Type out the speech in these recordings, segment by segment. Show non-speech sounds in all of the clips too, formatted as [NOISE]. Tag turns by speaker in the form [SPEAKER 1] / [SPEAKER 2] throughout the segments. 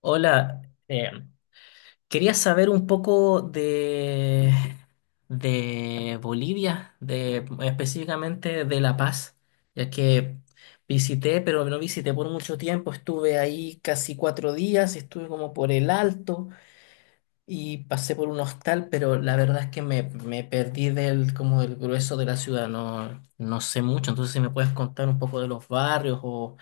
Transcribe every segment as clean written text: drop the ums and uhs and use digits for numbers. [SPEAKER 1] Hola, eh, quería saber un poco de Bolivia, de, específicamente de La Paz, ya que visité, pero no visité por mucho tiempo, estuve ahí casi cuatro días, estuve como por el Alto y pasé por un hostal, pero la verdad es que me perdí del, como del grueso de la ciudad, no sé mucho, entonces si me puedes contar un poco de los barrios o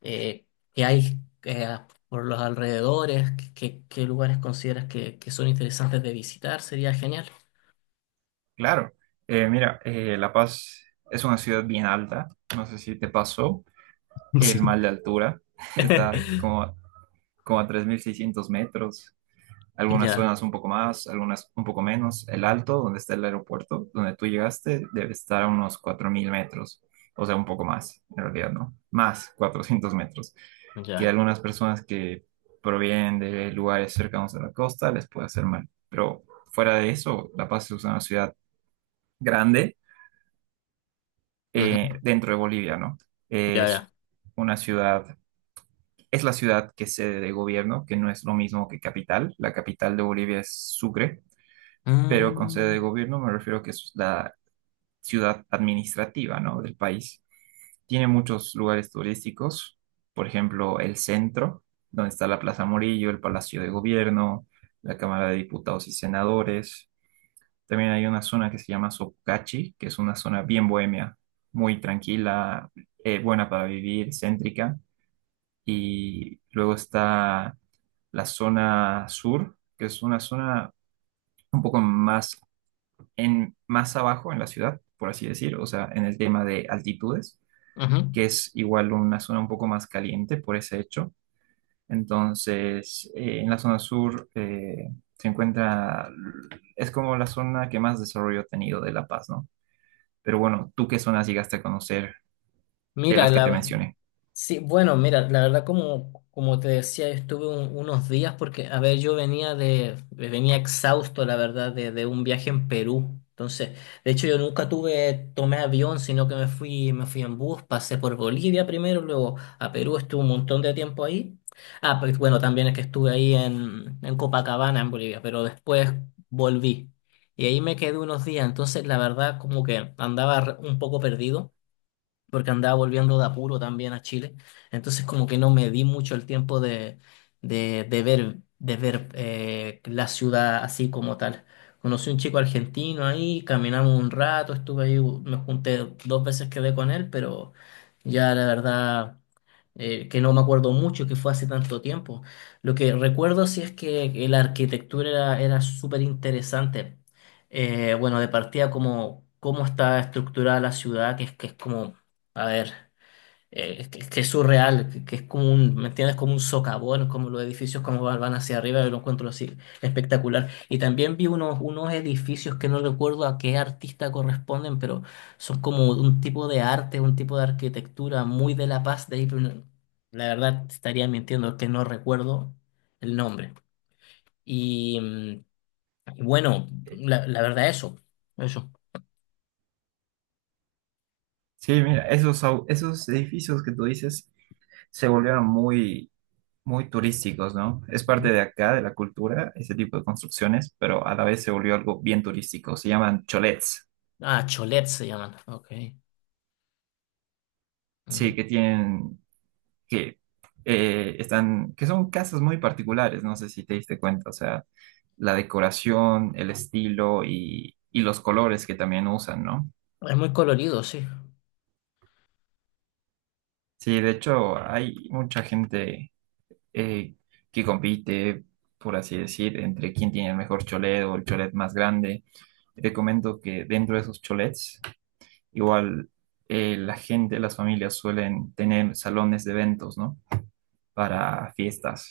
[SPEAKER 1] eh, que hay eh, por los alrededores, qué lugares consideras que son interesantes de visitar, sería genial.
[SPEAKER 2] Claro. Mira, La Paz es una ciudad bien alta, no sé si te pasó
[SPEAKER 1] [LAUGHS] Sí.
[SPEAKER 2] el mal de altura. [LAUGHS] Está
[SPEAKER 1] [LAUGHS]
[SPEAKER 2] como, como a 3.600 metros, algunas
[SPEAKER 1] Ya,
[SPEAKER 2] zonas un poco más, algunas un poco menos. El Alto, donde está el aeropuerto, donde tú llegaste, debe estar a unos 4.000 metros, o sea, un poco más, en realidad, ¿no? Más 400 metros, que
[SPEAKER 1] ya.
[SPEAKER 2] algunas personas que provienen de lugares cercanos a la costa les puede hacer mal, pero fuera de eso, La Paz es una ciudad grande,
[SPEAKER 1] Ujú.
[SPEAKER 2] dentro de Bolivia, ¿no?
[SPEAKER 1] Ya,
[SPEAKER 2] Es
[SPEAKER 1] ya.
[SPEAKER 2] una ciudad, es la ciudad que es sede de gobierno, que no es lo mismo que capital. La capital de Bolivia es Sucre, pero con sede
[SPEAKER 1] Mm.
[SPEAKER 2] de gobierno me refiero a que es la ciudad administrativa, ¿no?, del país. Tiene muchos lugares turísticos, por ejemplo, el centro, donde está la Plaza Morillo, el Palacio de Gobierno, la Cámara de Diputados y Senadores. También hay una zona que se llama Sokachi, que es una zona bien bohemia, muy tranquila, buena para vivir, céntrica. Y luego está la zona sur, que es una zona un poco más, más abajo en la ciudad, por así decir, o sea, en el tema de altitudes,
[SPEAKER 1] Ujú.
[SPEAKER 2] que es igual una zona un poco más caliente por ese hecho. Entonces, en la zona sur se encuentra, es como la zona que más desarrollo ha tenido de La Paz, ¿no? Pero bueno, ¿tú qué zonas llegaste a conocer de
[SPEAKER 1] Mira,
[SPEAKER 2] las que te
[SPEAKER 1] la...
[SPEAKER 2] mencioné?
[SPEAKER 1] Sí, bueno, mira, la verdad como, como te decía, yo estuve unos días porque, a ver, yo venía venía exhausto, la verdad, de un viaje en Perú. Entonces, de hecho, yo nunca tuve, tomé avión, sino que me fui en bus, pasé por Bolivia primero, luego a Perú, estuve un montón de tiempo ahí. Ah, pero bueno, también es que estuve ahí en Copacabana, en Bolivia, pero después volví. Y ahí me quedé unos días, entonces la verdad como que andaba un poco perdido porque andaba volviendo de apuro también a Chile. Entonces como que no me di mucho el tiempo de ver la ciudad así como tal. Conocí un chico argentino ahí, caminamos un rato, estuve ahí, me junté dos veces, quedé con él, pero ya la verdad que no me acuerdo mucho, que fue hace tanto tiempo. Lo que recuerdo sí es que la arquitectura era súper interesante. Bueno, de partida como cómo está estructurada la ciudad, que es como, a ver. Es que es surreal, que es como un, ¿me entiendes? Como un socavón, como los edificios como van hacia arriba, yo lo encuentro así espectacular. Y también vi unos edificios que no recuerdo a qué artista corresponden, pero son como un tipo de arte, un tipo de arquitectura muy de La Paz de ahí, la verdad te estaría mintiendo que no recuerdo el nombre. Y mm, y bueno, la verdad eso, eso.
[SPEAKER 2] Sí, mira, esos edificios que tú dices se volvieron muy, muy turísticos, ¿no? Es parte de acá, de la cultura, ese tipo de construcciones, pero a la vez se volvió algo bien turístico. Se llaman cholets,
[SPEAKER 1] Ah, Cholet se llaman, ok.
[SPEAKER 2] sí,
[SPEAKER 1] Ujú.
[SPEAKER 2] que tienen, que están, que son casas muy particulares, no sé si te diste cuenta, o sea, la decoración, el estilo y los colores que también usan, ¿no?
[SPEAKER 1] Es muy colorido, sí.
[SPEAKER 2] Sí, de hecho, hay mucha gente eh, que compite, por así decir, entre quién tiene el mejor cholet o el cholet más grande. Te comento que dentro de esos cholets, igual, la gente, las familias suelen tener salones de eventos, ¿no? Para fiestas.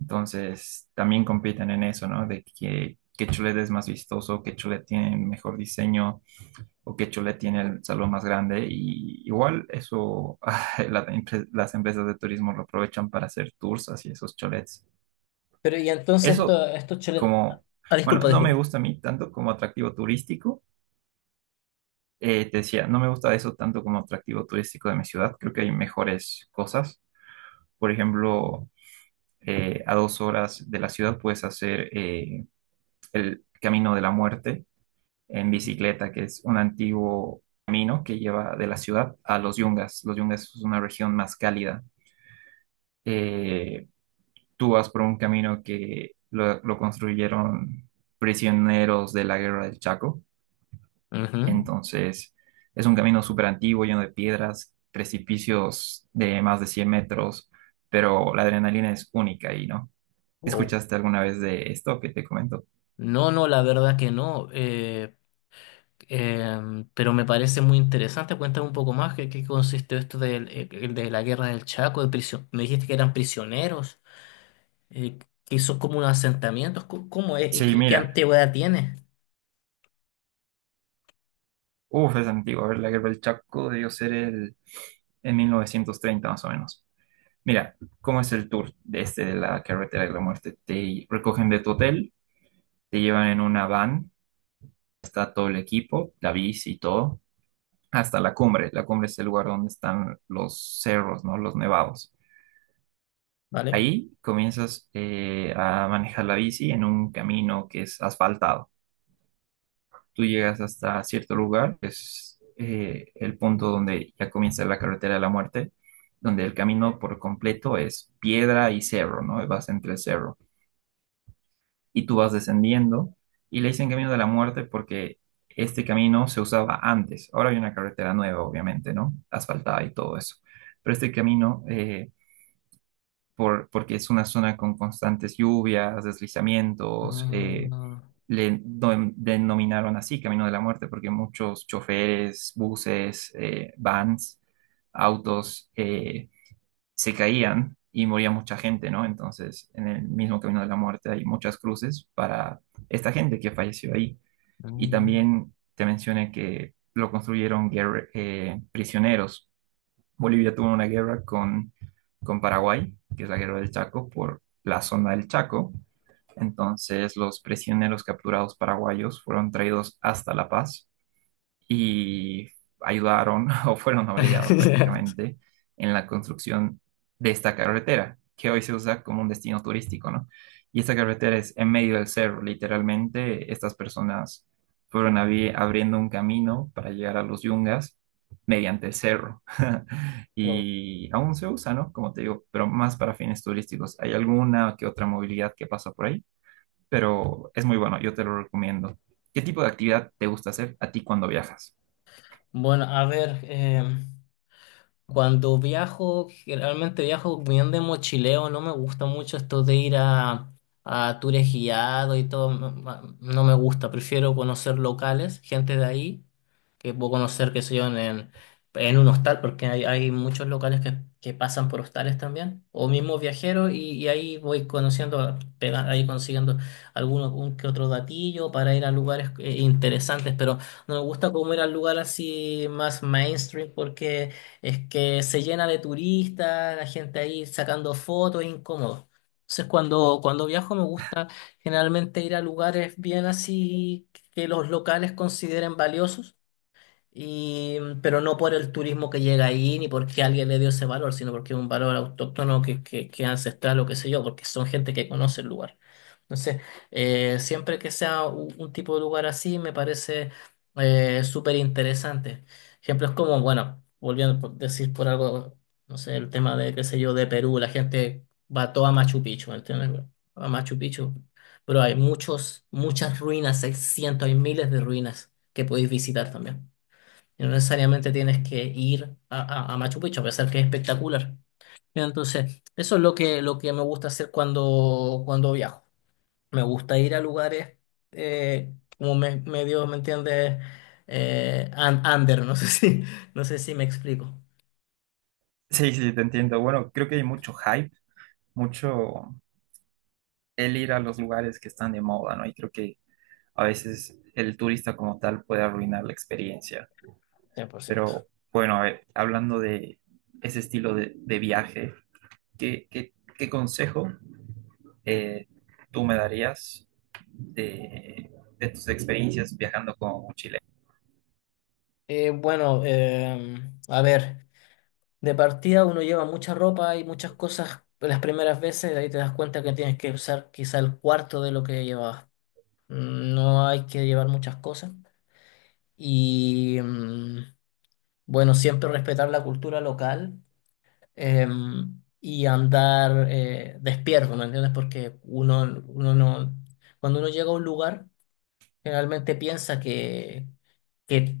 [SPEAKER 2] Entonces, también compiten en eso, ¿no? De que, qué cholet es más vistoso, qué cholet tiene mejor diseño o qué cholet tiene el salón más grande. Y igual eso, [LAUGHS] la- las empresas de turismo lo aprovechan para hacer tours hacia esos cholets.
[SPEAKER 1] Pero y entonces
[SPEAKER 2] Eso
[SPEAKER 1] esto, estos chole-
[SPEAKER 2] como,
[SPEAKER 1] Ah,
[SPEAKER 2] bueno,
[SPEAKER 1] disculpa,
[SPEAKER 2] no me
[SPEAKER 1] disculpa.
[SPEAKER 2] gusta a mí tanto como atractivo turístico. Te decía, no me gusta eso tanto como atractivo turístico de mi ciudad. Creo que hay mejores cosas. Por ejemplo, a 2 horas de la ciudad puedes hacer el Camino de la Muerte en bicicleta, que es un antiguo camino que lleva de la ciudad a los Yungas. Los Yungas es una región más cálida. Eh, Tú vas por un camino que lo construyeron prisioneros de la guerra del Chaco.
[SPEAKER 1] Ujú.
[SPEAKER 2] Entonces, es un camino súper antiguo, lleno de piedras, precipicios de más de 100 metros, pero la adrenalina es única ahí, ¿no?
[SPEAKER 1] Wow.
[SPEAKER 2] ¿Escuchaste alguna vez de esto que te comento?
[SPEAKER 1] No, no, la verdad que no. Pero me parece muy interesante. Cuéntame un poco más qué consiste esto del, de la guerra del Chaco, de prisión. Me dijiste que eran prisioneros, eh, que son como unos asentamientos. ¿Cómo, cómo es? ¿Y
[SPEAKER 2] Sí,
[SPEAKER 1] ¿Qué, qué
[SPEAKER 2] mira,
[SPEAKER 1] antigüedad tiene?
[SPEAKER 2] uff, es antiguo. A ver, la guerra del Chaco debió ser el, en 1930 más o menos. Mira, ¿cómo es el tour de este de la carretera de la muerte? Te recogen de tu hotel, te llevan en una van, está todo el equipo, la bici y todo hasta la cumbre. La cumbre es el lugar donde están los cerros, ¿no? Los nevados.
[SPEAKER 1] ¿Vale?
[SPEAKER 2] Ahí comienzas a manejar la bici en un camino que es asfaltado. Tú llegas hasta cierto lugar, que es el punto donde ya comienza la carretera de la muerte, donde el camino por completo es piedra y cerro, ¿no? Vas entre el cerro, y tú vas descendiendo y le dicen camino de la muerte porque este camino se usaba antes. Ahora hay una carretera nueva, obviamente, ¿no? Asfaltada y todo eso. Pero este camino, por, porque es una zona con constantes lluvias, deslizamientos,
[SPEAKER 1] Ah,
[SPEAKER 2] denominaron así Camino de la Muerte porque muchos choferes, buses, vans, autos, se caían y moría mucha gente, ¿no? Entonces, en el mismo camino de la muerte hay muchas cruces para esta gente que falleció ahí. Y
[SPEAKER 1] mm.
[SPEAKER 2] también te mencioné que lo construyeron prisioneros. Bolivia tuvo una guerra con Paraguay, que es la guerra del Chaco, por la zona del Chaco. Entonces, los prisioneros capturados paraguayos fueron traídos hasta La Paz y ayudaron, [LAUGHS] o fueron obligados
[SPEAKER 1] [LAUGHS]
[SPEAKER 2] prácticamente, en la construcción de esta carretera, que hoy se usa como un destino turístico, ¿no? Y esta carretera es en medio del cerro, literalmente estas personas fueron abriendo un camino para llegar a los Yungas mediante el cerro. [LAUGHS]
[SPEAKER 1] Wow.
[SPEAKER 2] Y aún se usa, ¿no? Como te digo, pero más para fines turísticos. Hay alguna que otra movilidad que pasa por ahí, pero es muy bueno, yo te lo recomiendo. ¿Qué tipo de actividad te gusta hacer a ti cuando viajas?
[SPEAKER 1] Bueno, a ver. Cuando viajo, generalmente viajo bien de mochileo, no me gusta mucho esto de ir a tours guiados y todo, no me gusta, prefiero conocer locales, gente de ahí, que puedo conocer, que sé yo, en un hostal, porque hay muchos locales que pasan por hostales también, o mismo viajeros, y ahí voy conociendo, ahí consiguiendo alguno un que otro datillo para ir a lugares interesantes, pero no me gusta como ir al lugar así más mainstream porque es que se llena de turistas, la gente ahí sacando fotos, es incómodo. Entonces, cuando viajo me gusta generalmente ir a lugares bien así que los locales consideren valiosos y, pero no por el turismo que llega ahí, ni porque alguien le dio ese valor, sino porque es un valor autóctono que es ancestral o qué sé yo, porque son gente que conoce el lugar. Entonces, siempre que sea tipo de lugar así, me parece súper interesante. Ejemplos como, bueno, volviendo a decir por algo, no sé, el tema de, qué sé yo, de Perú, la gente va toda a Machu Picchu, ¿entiendes? Bueno, a Machu Picchu. Pero hay muchos, muchas ruinas, hay cientos, hay miles de ruinas que podéis visitar también. Y no necesariamente tienes que ir a Machu Picchu, a pesar que es espectacular. Entonces, eso es lo que me gusta hacer cuando viajo. Me gusta ir a lugares, como me, medio, ¿me entiendes? Under, no sé [LAUGHS] si, no sé si me explico.
[SPEAKER 2] Sí, sí, te entiendo. Bueno, creo que hay mucho hype, mucho el ir a los lugares que están de moda, ¿no? Y creo que a veces el turista como tal puede arruinar la experiencia.
[SPEAKER 1] 100%.
[SPEAKER 2] Pero bueno, a ver, hablando de ese estilo de viaje, ¿qué consejo eh, tú me darías de, de tus experiencias viajando como mochilero?
[SPEAKER 1] Eh, bueno, eh, a ver, de partida uno lleva mucha ropa y muchas cosas las primeras veces, ahí te das cuenta que tienes que usar quizá el cuarto de lo que llevabas. Mm, no hay que llevar muchas cosas. y mm, bueno, siempre respetar la cultura local y andar despierto, ¿me entiendes? Porque uno, uno no, cuando uno llega a un lugar, generalmente piensa que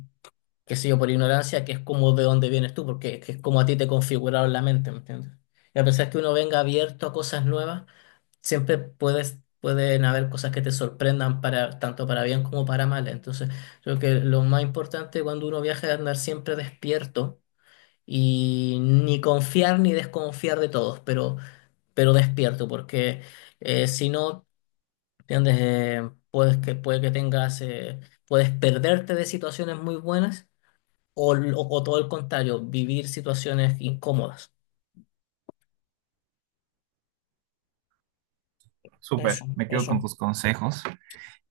[SPEAKER 1] qué sé yo, por ignorancia, que es como de dónde vienes tú, porque es que es como a ti te configuraron la mente, ¿me entiendes? Y a pesar que uno venga abierto a cosas nuevas, siempre puedes, pueden haber cosas que te sorprendan para, tanto para bien como para mal. Entonces, creo que lo más importante cuando uno viaja es andar siempre despierto y ni confiar ni desconfiar de todos, pero despierto, porque si no, ¿entiendes? Puede que tengas, puedes perderte de situaciones muy buenas o todo el contrario, vivir situaciones incómodas.
[SPEAKER 2] Súper,
[SPEAKER 1] Eso,
[SPEAKER 2] me quedo con
[SPEAKER 1] eso.
[SPEAKER 2] tus consejos.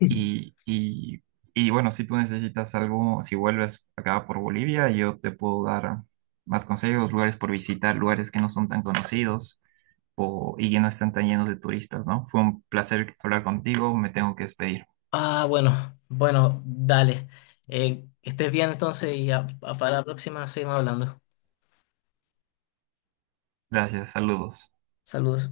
[SPEAKER 2] Y, y, y bueno, si tú necesitas algo, si vuelves acá por Bolivia, yo te puedo dar más consejos, lugares por visitar, lugares que no son tan conocidos o, y que no están tan llenos de turistas, ¿no? Fue un placer hablar contigo, me tengo que despedir.
[SPEAKER 1] Ah, bueno, bueno, dale. Que estés bien entonces y para la próxima seguimos hablando.
[SPEAKER 2] Gracias, saludos.
[SPEAKER 1] Saludos.